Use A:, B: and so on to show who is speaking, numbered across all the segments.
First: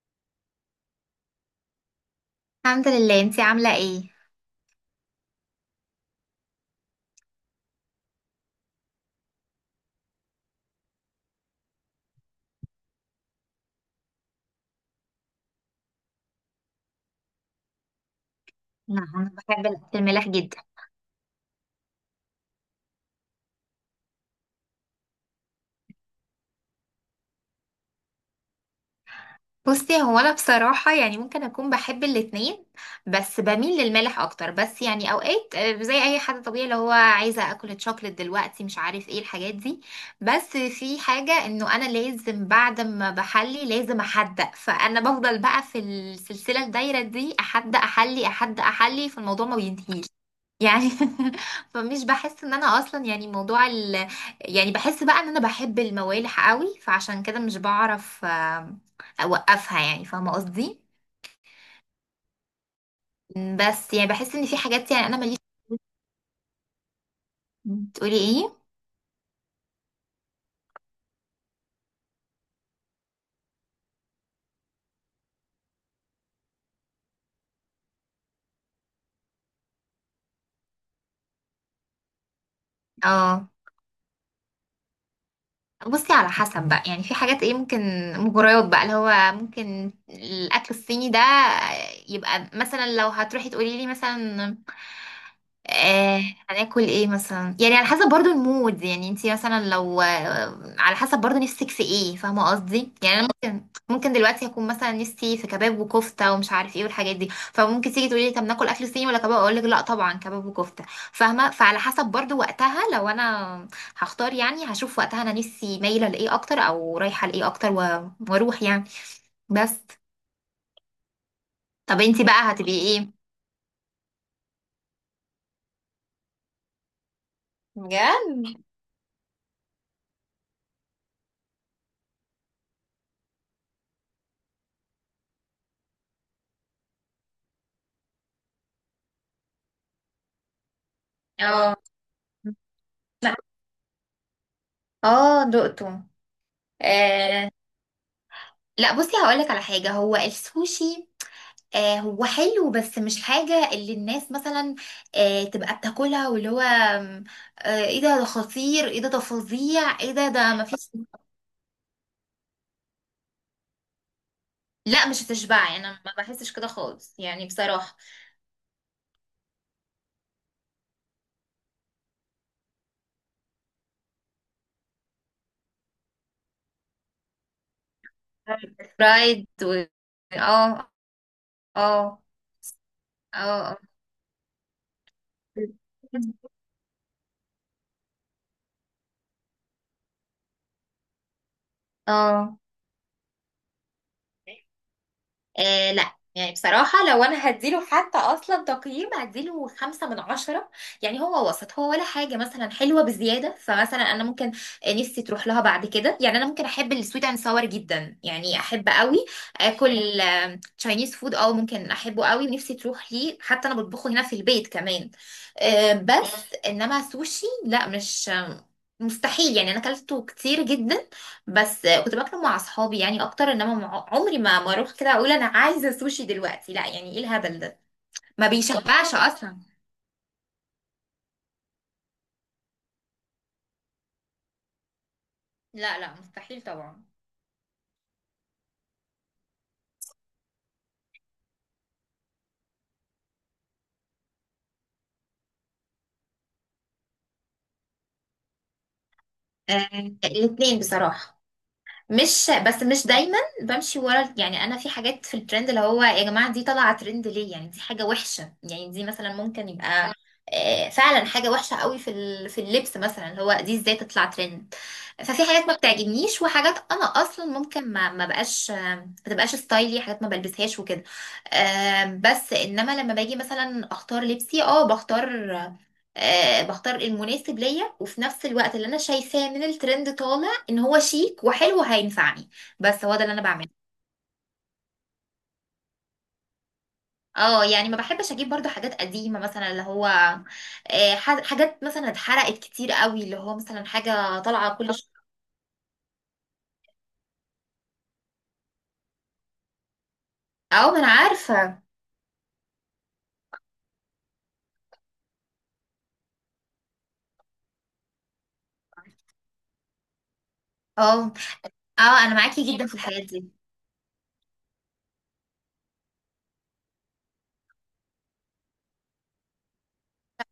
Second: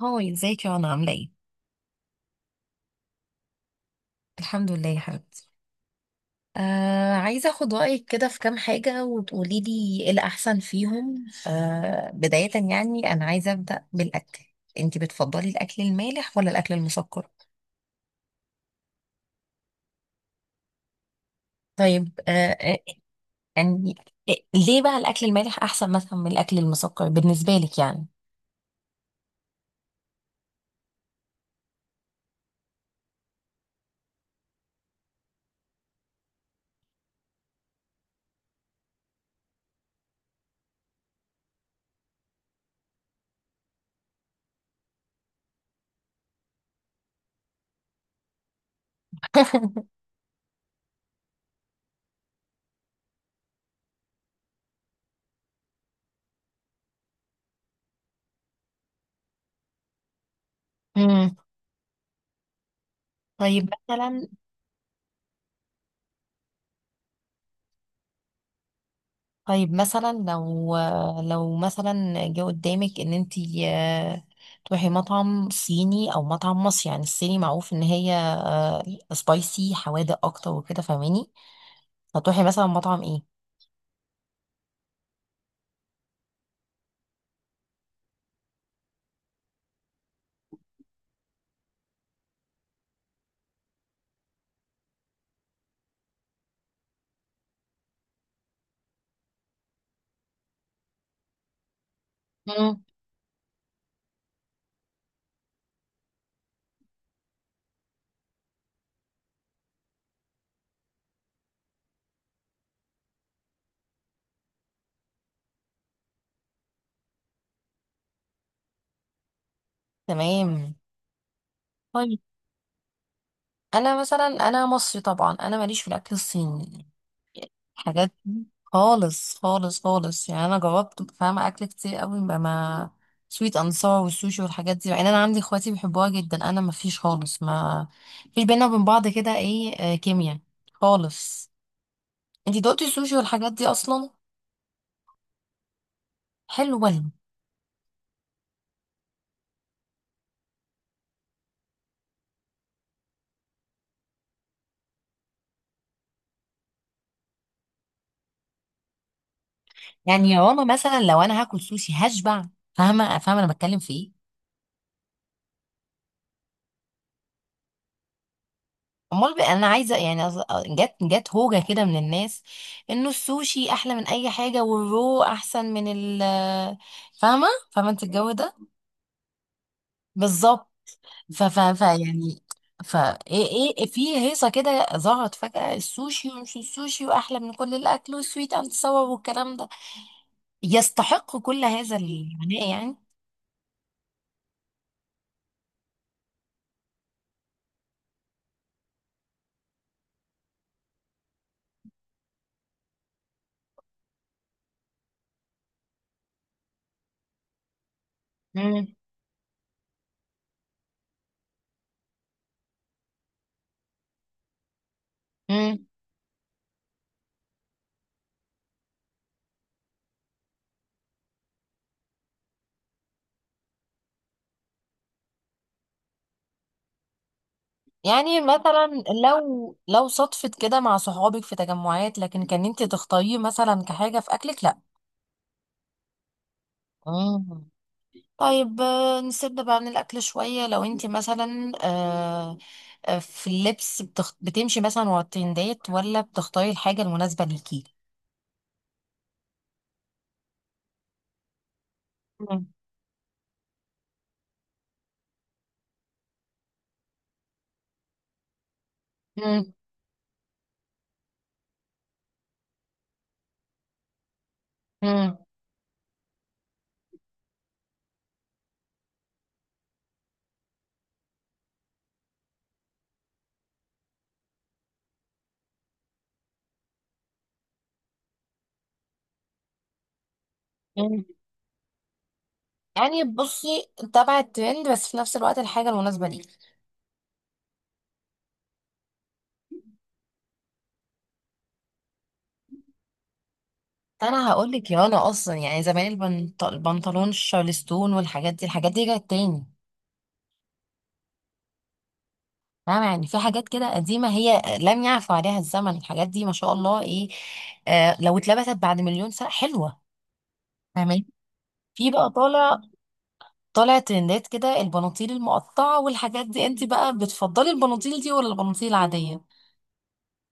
A: هاي، ازيك يا رنا؟ عاملة ايه؟
B: الحمد لله، انتي عاملة ايه؟
A: الحمد لله يا حبيبتي. عايزة اخد رأيك كده في كام حاجة وتقولي لي ايه الأحسن فيهم. بداية يعني أنا عايزة أبدأ بالأكل. انتي بتفضلي الأكل المالح ولا الأكل المسكر؟
B: نعم، انا بحب الاكل المالح جدا.
A: طيب. آه، يعني ليه بقى الأكل المالح أحسن مثلا من الأكل المسكر بالنسبة لك يعني؟
B: بصي، هو انا بصراحه يعني ممكن اكون بحب الاتنين، بس بميل للمالح اكتر. بس يعني اوقات، زي اي حد طبيعي اللي هو عايزه اكل تشوكلت دلوقتي، مش عارف ايه الحاجات دي. بس في حاجه انه انا لازم بعد ما بحلي لازم احدق، فانا بفضل بقى في السلسله الدايره دي احدق احلي احدق احلي فالموضوع ما بينتهيش، يعني. فمش بحس ان انا اصلا يعني يعني بحس بقى ان انا بحب الموالح قوي، فعشان كده مش بعرف اوقفها، يعني فاهمه قصدي.
A: امم طيب
B: بس يعني
A: مثلا.
B: بحس ان في حاجات يعني انا ماليش. تقولي ايه؟
A: طيب مثلا لو مثلا جه قدامك ان انتي تروحي مطعم صيني او مطعم مصري، يعني الصيني معروف ان هي سبايسي حوادق اكتر وكده، فاهماني؟ هتروحي مثلا مطعم ايه؟
B: اه. بصي، على حسب بقى. يعني في حاجات ايه ممكن مغريات بقى، اللي هو ممكن الاكل الصيني ده يبقى، مثلا لو هتروحي تقولي لي مثلا آه هناكل ايه مثلا، يعني على حسب برضو المود. يعني انتي مثلا لو، على حسب برضو نفسك في ايه، فاهمه
A: مم.
B: قصدي؟ يعني انا ممكن دلوقتي اكون مثلا نفسي في كباب وكفته ومش عارف ايه والحاجات دي، فممكن تيجي تقولي لي طب ناكل اكل صيني ولا كباب، اقول لك لا طبعا كباب وكفته. فاهمه؟ فعلى حسب برضو وقتها، لو انا هختار يعني هشوف وقتها انا نفسي مايله لايه اكتر او رايحه لايه اكتر، و- واروح يعني. بس
A: تمام.
B: طب
A: طيب
B: انتي بقى هتبقي ايه؟
A: انا مثلا، انا مصري طبعا، انا ماليش في الاكل الصيني، حاجات دي
B: بجد.
A: خالص خالص خالص. يعني انا جربت، فاهمه، اكل كتير قوي بقى، ما سويت انصار والسوشي والحاجات دي. يعني انا عندي اخواتي بيحبوها جدا، انا ما فيش خالص، ما فيش بينا وبين بعض كده ايه، آه، كيمياء خالص.
B: اه
A: انتي دقتي السوشي والحاجات دي اصلا؟
B: اه دقته.
A: حلو ولا؟
B: آه. لا بصي، هقولك على حاجة. هو السوشي هو حلو، بس مش حاجة اللي الناس مثلا تبقى بتاكلها، واللي هو آه، ايه ده ده خطير، ايه ده ده فظيع، ايه ده
A: يعني يا
B: ده
A: ماما،
B: مفيش.
A: مثلا لو انا هاكل سوشي هشبع، فاهمه؟ فاهمه انا بتكلم في ايه؟
B: لا مش هتشبعي، انا ما بحسش كده خالص يعني بصراحة.
A: امال بقى انا عايزه، يعني جت هوجه كده من الناس انه السوشي احلى من اي حاجه، والرو احسن من فاهمه؟ فاهمه انت الجو ده؟
B: فرايد و...
A: بالظبط.
B: اه
A: ف ف ف
B: اه
A: يعني ف ايه. ايه
B: اه
A: إيه، في هيصه كده ظهرت فجاه السوشي، ومش السوشي واحلى من كل الاكل، والسويت اند ساور والكلام ده يستحق كل هذا
B: اه.
A: العناء يعني.
B: آه. لا يعني بصراحة، لو أنا هديله حتى أصلا تقييم، هديله 5/10. يعني هو وسط، هو ولا حاجة مثلا حلوة بزيادة. فمثلا أنا ممكن نفسي تروح لها بعد كده. يعني أنا ممكن أحب السويت أند ساور جدا، يعني أحب
A: امم،
B: قوي آكل تشاينيز فود. اه ممكن احبه قوي ونفسي تروح ليه، حتى انا بطبخه هنا في البيت كمان.
A: امم.
B: بس انما سوشي لا، مش مستحيل يعني، انا اكلته كتير جدا، بس كنت باكله مع اصحابي يعني اكتر. انما عمري ما اروح كده اقول انا عايزه سوشي دلوقتي، لا يعني ايه الهبل ده،
A: يعني
B: ما
A: مثلا
B: بيشبعش اصلا.
A: لو صدفت كده مع صحابك في تجمعات، لكن كان انت تختاريه مثلا كحاجه في اكلك لا؟
B: لا لا مستحيل طبعا.
A: مم. طيب، نسيبنا بقى من الأكل شوية. لو انت مثلا في اللبس، بتمشي مثلا ورا الترندات ولا بتختاري الحاجة المناسبة ليكي؟
B: آه، الاتنين بصراحه، مش
A: مم.
B: بس مش دايما بمشي ورا. يعني انا في حاجات في الترند اللي هو يا جماعه دي طالعه ترند ليه؟ يعني دي حاجه وحشه، يعني دي مثلا ممكن
A: مم.
B: يبقى فعلا حاجه وحشه قوي في في اللبس، مثلا اللي هو دي ازاي تطلع ترند.
A: مم.
B: ففي حاجات ما بتعجبنيش، وحاجات انا اصلا ممكن ما ما بقاش آه، ما تبقاش ستايلي، حاجات ما بلبسهاش وكده. بس انما لما باجي مثلا اختار لبسي، بختار المناسب ليا، وفي نفس الوقت اللي انا شايفاه من الترند طالع ان هو
A: مم.
B: شيك وحلو هينفعني. بس هو ده
A: يعني
B: اللي انا بعمله.
A: بصي، تبع الترند بس في نفس الوقت الحاجة المناسبة ليكي.
B: اه يعني ما بحبش اجيب برضو حاجات قديمه، مثلا اللي هو حاجات مثلا اتحرقت كتير قوي، اللي هو مثلا حاجه
A: انا هقول
B: طالعه كل
A: لك، يا
B: شويه.
A: انا اصلا يعني زمان، البنطلون الشارلستون والحاجات دي، الحاجات دي جت تاني.
B: اه ما انا عارفه.
A: فاهمة؟ يعني في حاجات كده قديمة هي لم يعفو عليها الزمن، الحاجات دي ما شاء الله ايه، لو اتلبست بعد مليون سنة حلوة. فاهمين؟
B: اه
A: في
B: اه،
A: بقى
B: انا معاكي
A: طالع،
B: جدا في الحاجات دي.
A: طالع ترندات كده البناطيل المقطعة والحاجات دي، انت بقى بتفضلي البناطيل دي ولا البناطيل العادية؟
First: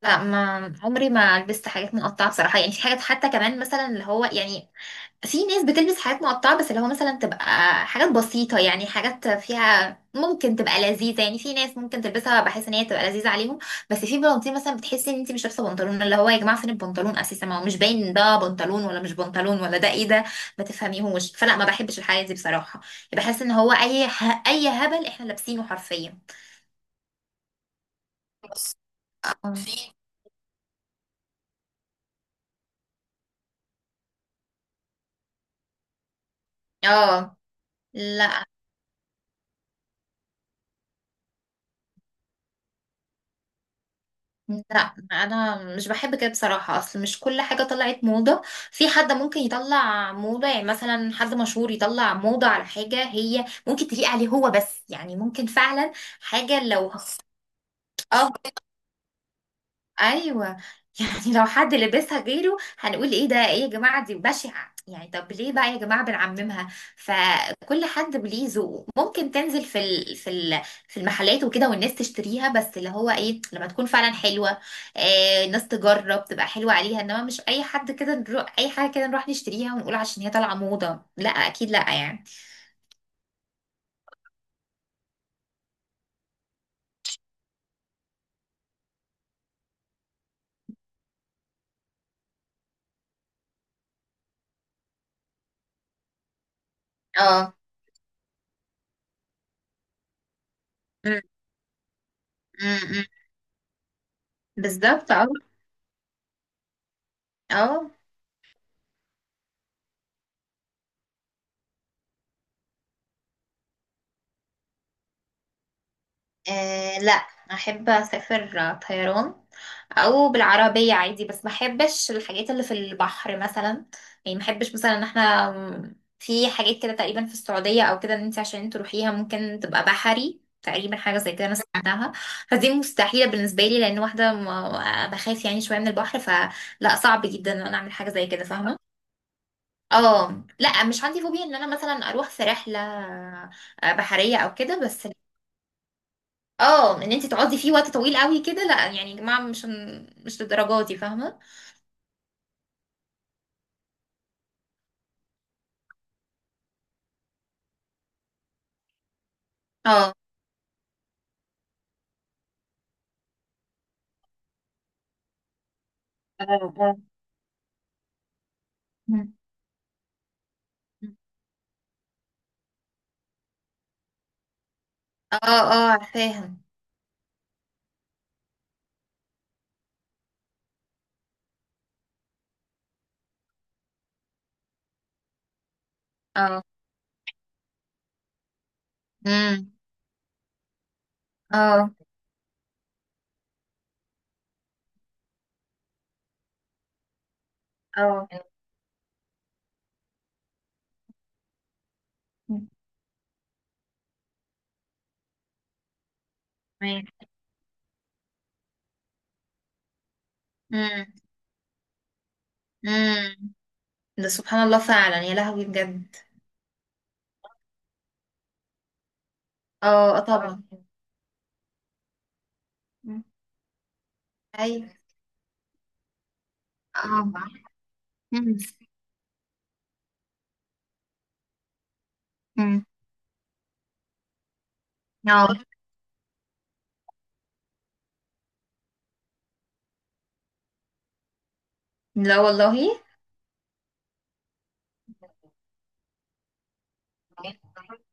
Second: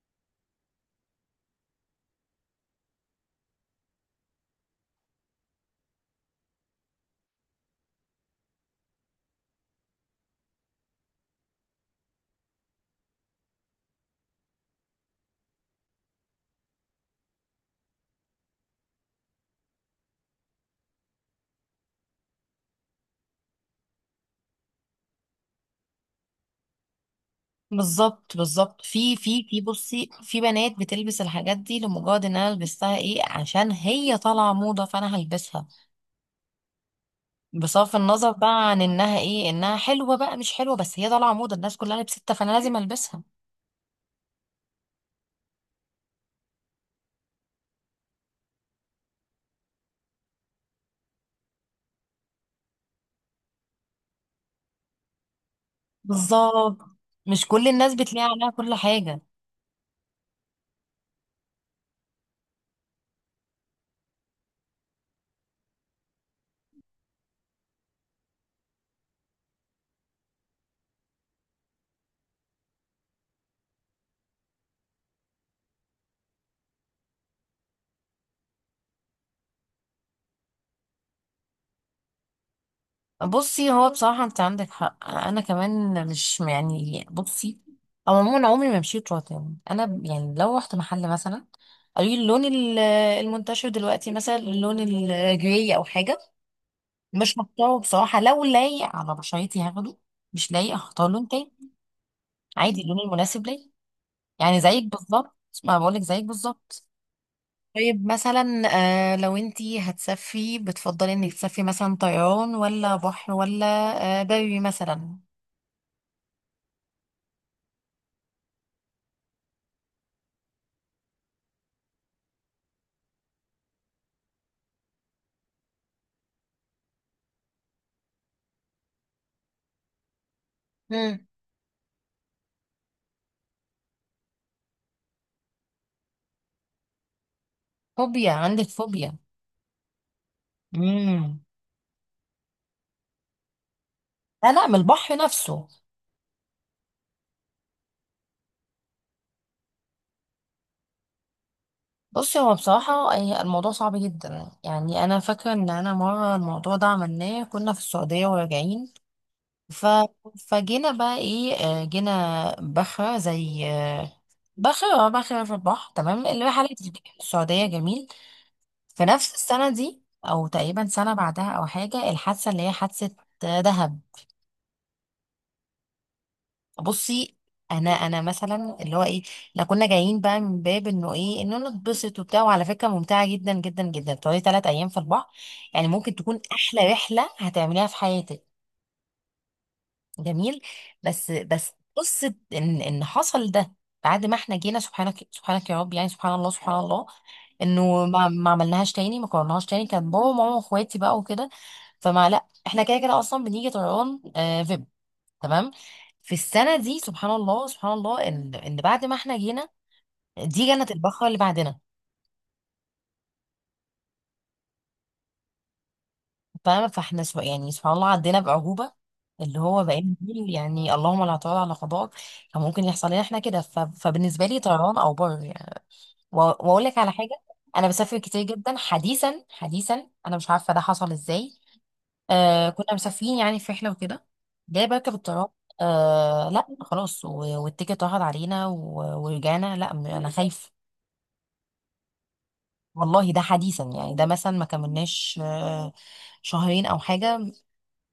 B: لا، ما عمري ما لبست حاجات مقطعه بصراحه. يعني في حاجات حتى كمان مثلا اللي هو يعني، في ناس بتلبس حاجات مقطعة بس اللي هو مثلا تبقى حاجات بسيطة، يعني حاجات فيها ممكن تبقى لذيذة، يعني في ناس ممكن تلبسها بحيث ان هي تبقى لذيذة عليهم. بس في بناطيل مثلا بتحسي ان انت مش لابسة بنطلون، اللي هو يا جماعة فين البنطلون اساسا؟ ما هو مش باين ده بنطلون ولا مش بنطلون، ولا ده ايه ده ما تفهميهوش. فلا، ما بحبش الحاجة دي بصراحة. بحس ان هو اي هبل احنا لابسينه حرفيا.
A: بالظبط
B: بس
A: بالظبط. في في
B: اه
A: في
B: في.
A: بصي، في بنات بتلبس الحاجات دي لمجرد ان انا لبستها ايه، عشان هي طالعة موضة فانا هلبسها،
B: آه.
A: بصرف النظر
B: لا
A: بقى عن انها ايه، انها حلوة بقى مش حلوة، بس هي طالعة موضة الناس كلها لبستها فانا لازم البسها.
B: لا، انا مش بحب كده بصراحه. اصل مش كل حاجه طلعت موضه، في حد ممكن يطلع موضه. يعني مثلا حد مشهور يطلع موضه على حاجه هي ممكن تليق عليه هو بس، يعني ممكن فعلا حاجه
A: بالظبط،
B: لو.
A: مش كل الناس بتلاقي
B: اه،
A: عليها كل حاجة.
B: ايوه. يعني لو حد لبسها غيره هنقول ايه ده، ايه يا جماعه دي بشعه، يعني طب ليه بقى يا جماعه بنعممها؟ فكل حد ليه ذوقه، ممكن تنزل في المحلات وكده والناس تشتريها، بس اللي هو ايه، لما تكون فعلا حلوه، الناس تجرب تبقى حلوه عليها. انما مش اي حد كده نروح اي حاجه كده نروح نشتريها ونقول عشان هي طالعه موضه، لا اكيد لا يعني.
A: بصي هو بصراحة، انت عندك حق، انا كمان مش يعني، بصي، او عموما عمري ما مشيت روتين. انا يعني لو رحت محل مثلا، قالوا لي اللون المنتشر دلوقتي مثلا اللون الجراي او حاجة، مش
B: اه.
A: مختاره بصراحة. لو لايق على بشرتي هاخده، مش لايق هختار
B: أم،
A: لون تاني،
B: أم،
A: عادي، اللون
B: أم.
A: المناسب ليا. يعني زيك
B: بالظبط اه.
A: بالظبط. ما بقولك زيك بالظبط.
B: اه.
A: طيب مثلا، لو انتي هتسافري بتفضلي انك تسافري مثلا طيران ولا بحر ولا بري مثلا؟
B: لا، احب اسافر طيران او بالعربيه عادي، بس ما احبش الحاجات اللي في البحر مثلا. يعني ما احبش مثلا ان احنا في حاجات كده تقريبا في السعوديه او كده، ان انت عشان تروحيها ممكن تبقى بحري تقريبا، حاجه
A: مم.
B: زي كده انا سمعتها. فدي مستحيله بالنسبه لي، لان بخاف يعني شويه من البحر، فلا صعب جدا ان انا اعمل حاجه زي
A: فوبيا،
B: كده،
A: عندك
B: فاهمه؟
A: فوبيا؟
B: اه لا، مش عندي
A: امم.
B: فوبيا ان انا مثلا اروح في رحله بحريه
A: لا
B: او
A: لا، من
B: كده، بس
A: البحر نفسه.
B: اه ان انت تقعدي فيه وقت طويل قوي كده لا، يعني يا جماعه مش للدرجه دي فاهمه.
A: بصي هو بصراحة، الموضوع صعب جدا. يعني أنا فاكرة إن أنا مرة الموضوع ده عملناه، كنا في السعودية وراجعين، ف...
B: اه
A: فجينا بقى إيه، جينا بخرة زي بخرة في البحر، تمام،
B: اه
A: اللي رحلت
B: اه.
A: السعودية. جميل. في
B: مم.
A: نفس السنة دي أو تقريبا سنة بعدها أو حاجة، الحادثة اللي هي حادثة دهب.
B: اه اه عارفاها.
A: بصي، انا مثلا اللي هو ايه، لو كنا جايين بقى من باب انه ايه، انه نتبسط وبتاع، وعلى فكره ممتعه جدا جدا جدا تقعدي 3 ايام في البحر، يعني ممكن تكون
B: اه.
A: احلى رحله هتعمليها في حياتك.
B: امم.
A: جميل. بس بس
B: اه
A: قصه ان حصل ده بعد ما احنا جينا، سبحانك سبحانك يا رب، يعني سبحان الله سبحان الله، انه ما
B: اه
A: ما عملناهاش تاني، ما كررناهاش تاني. كان بابا وماما واخواتي بقى وكده. فما لا، احنا كده كده اصلا بنيجي طيران. تمام. في السنه دي
B: تمام.
A: سبحان الله سبحان الله ان بعد ما احنا جينا، دي جنه
B: امم.
A: البقاء اللي بعدنا.
B: امم. ده سبحان الله فعلا، يا لهوي بجد.
A: تمام. فاحنا سو، يعني سبحان الله، عدينا بعجوبه، اللي هو بقينا
B: اه اه
A: نقول
B: طبعا.
A: يعني اللهم لا تعود على قضاءك. كان ممكن يحصل لنا
B: مم.
A: احنا كده. فبالنسبه لي
B: ايوه.
A: طيران او بر يعني. واقول لك على
B: اه.
A: حاجه، انا بسافر كتير
B: مم.
A: جدا حديثا حديثا، انا مش عارفه ده حصل ازاي.
B: مم.
A: كنا مسافرين يعني في رحله وكده، جاي بركب الطيران،
B: اه
A: لا خلاص، والتيكت اتاخد علينا، ورجعنا. لا، انا خايفه.
B: لا والله.
A: والله، ده حديثا يعني، ده مثلا ما كملناش شهرين او حاجه،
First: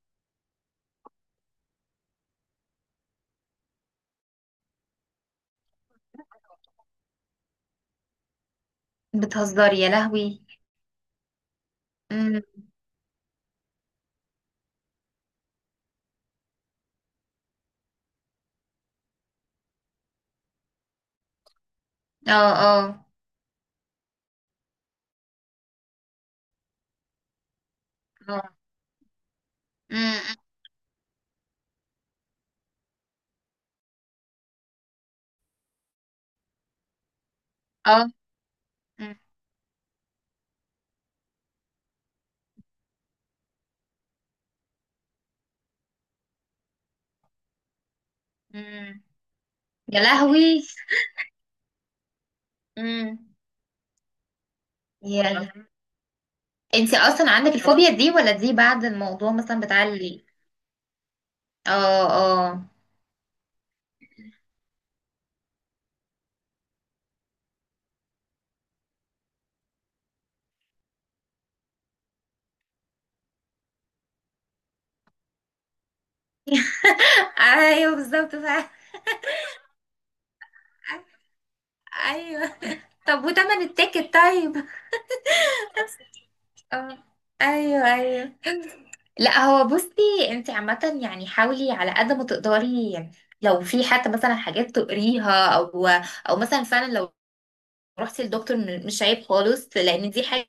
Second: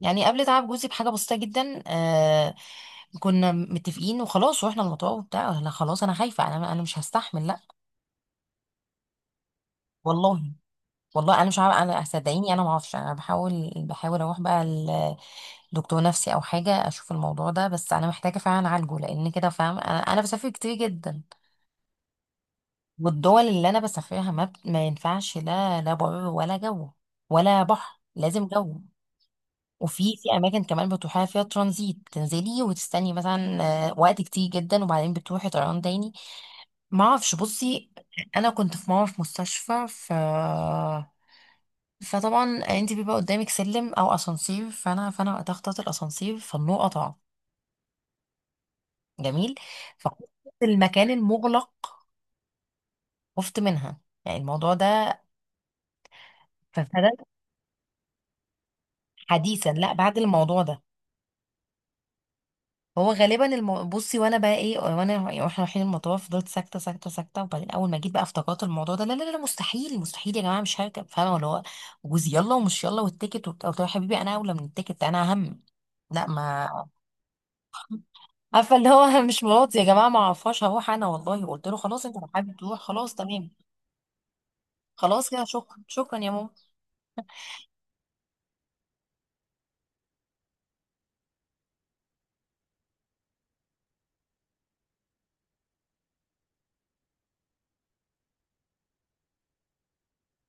A: يعني قبل تعب جوزي بحاجه بسيطه جدا. كنا متفقين وخلاص، رحنا المطار وبتاع، انا خلاص، انا خايفه، انا مش هستحمل، لا
B: بتهزري يا لهوي.
A: والله. والله انا مش عارفه، انا صدقيني انا
B: امم.
A: ما اعرفش. انا بحاول بحاول اروح بقى لدكتور نفسي او حاجه اشوف الموضوع ده، بس انا محتاجه فعلا اعالجه لان كده، فاهم، انا بسافر كتير جدا.
B: اه اه
A: والدول اللي انا بسافرها ما، ما ينفعش، لا لا بر ولا جو، ولا بحر،
B: اه.
A: لازم جو. وفي
B: امم.
A: اماكن كمان بتروحيها فيها ترانزيت، تنزلي وتستني مثلا وقت كتير جدا، وبعدين بتروحي طيران تاني. ما اعرفش، بصي،
B: اه.
A: انا كنت في مره
B: مم.
A: في مستشفى، فطبعا انت بيبقى قدامك سلم او اسانسير، فانا وقتها اخترت الاسانسير، فالنور قطع.
B: مم.
A: جميل.
B: يا
A: فخفت،
B: لهوي.
A: المكان المغلق،
B: امم.
A: خفت منها يعني الموضوع ده،
B: يا، انت
A: ففضلت.
B: اصلا عندك الفوبيا دي، ولا دي بعد الموضوع مثلا
A: حديثا،
B: بتاع
A: لا، بعد
B: اللي؟
A: الموضوع ده.
B: اه. اه.
A: هو غالبا بصي، وانا بقى ايه، وانا يعني واحنا رايحين المطار فضلت ساكته ساكته ساكته، وبعدين اول ما جيت بقى افتكرت الموضوع ده. لا لا لا، مستحيل مستحيل، يا جماعه مش هركب، فاهمه؟ ولا هو جوزي، يلا ومش يلا والتيكت وبتاع، قلت له يا حبيبي، انا اولى من التيكت، انا اهم. لا، ما
B: ايوه بالظبط فعلا.
A: عارفه اللي هو مش مراتي يا جماعه، ما اعرفهاش، هروح انا، والله، قلت له خلاص، انت لو
B: ايوه.
A: حابب تروح خلاص،
B: طب
A: تمام.
B: وتمن التيكت طيب؟
A: خلاص كده، شكرا شكرا يا ماما.
B: اه ايوه ايوه. لا هو، بصي انت عامة يعني حاولي على قد ما تقدري، يعني لو في حتى مثلا حاجات تقريها، او مثلا فعلا لو رحتي للدكتور، مش عيب خالص لان دي حاجة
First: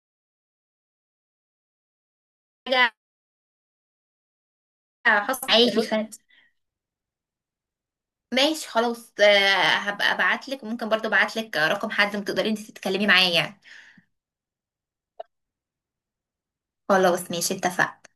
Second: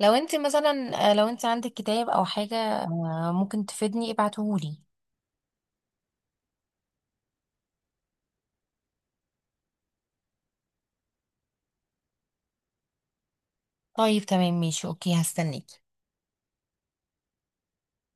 A: لو انت مثلا لو انت عندك كتاب او حاجه ممكن تفيدني ابعتهولي.
B: خاصة، عادي. ماشي خلاص. هبقى ابعتلك. ممكن برضو ابعتلك رقم حد ما تقدري انت تتكلمي معاه، يعني.
A: طيب تمام، ماشي، اوكي، هستناك.
B: خلاص ماشي اتفقنا.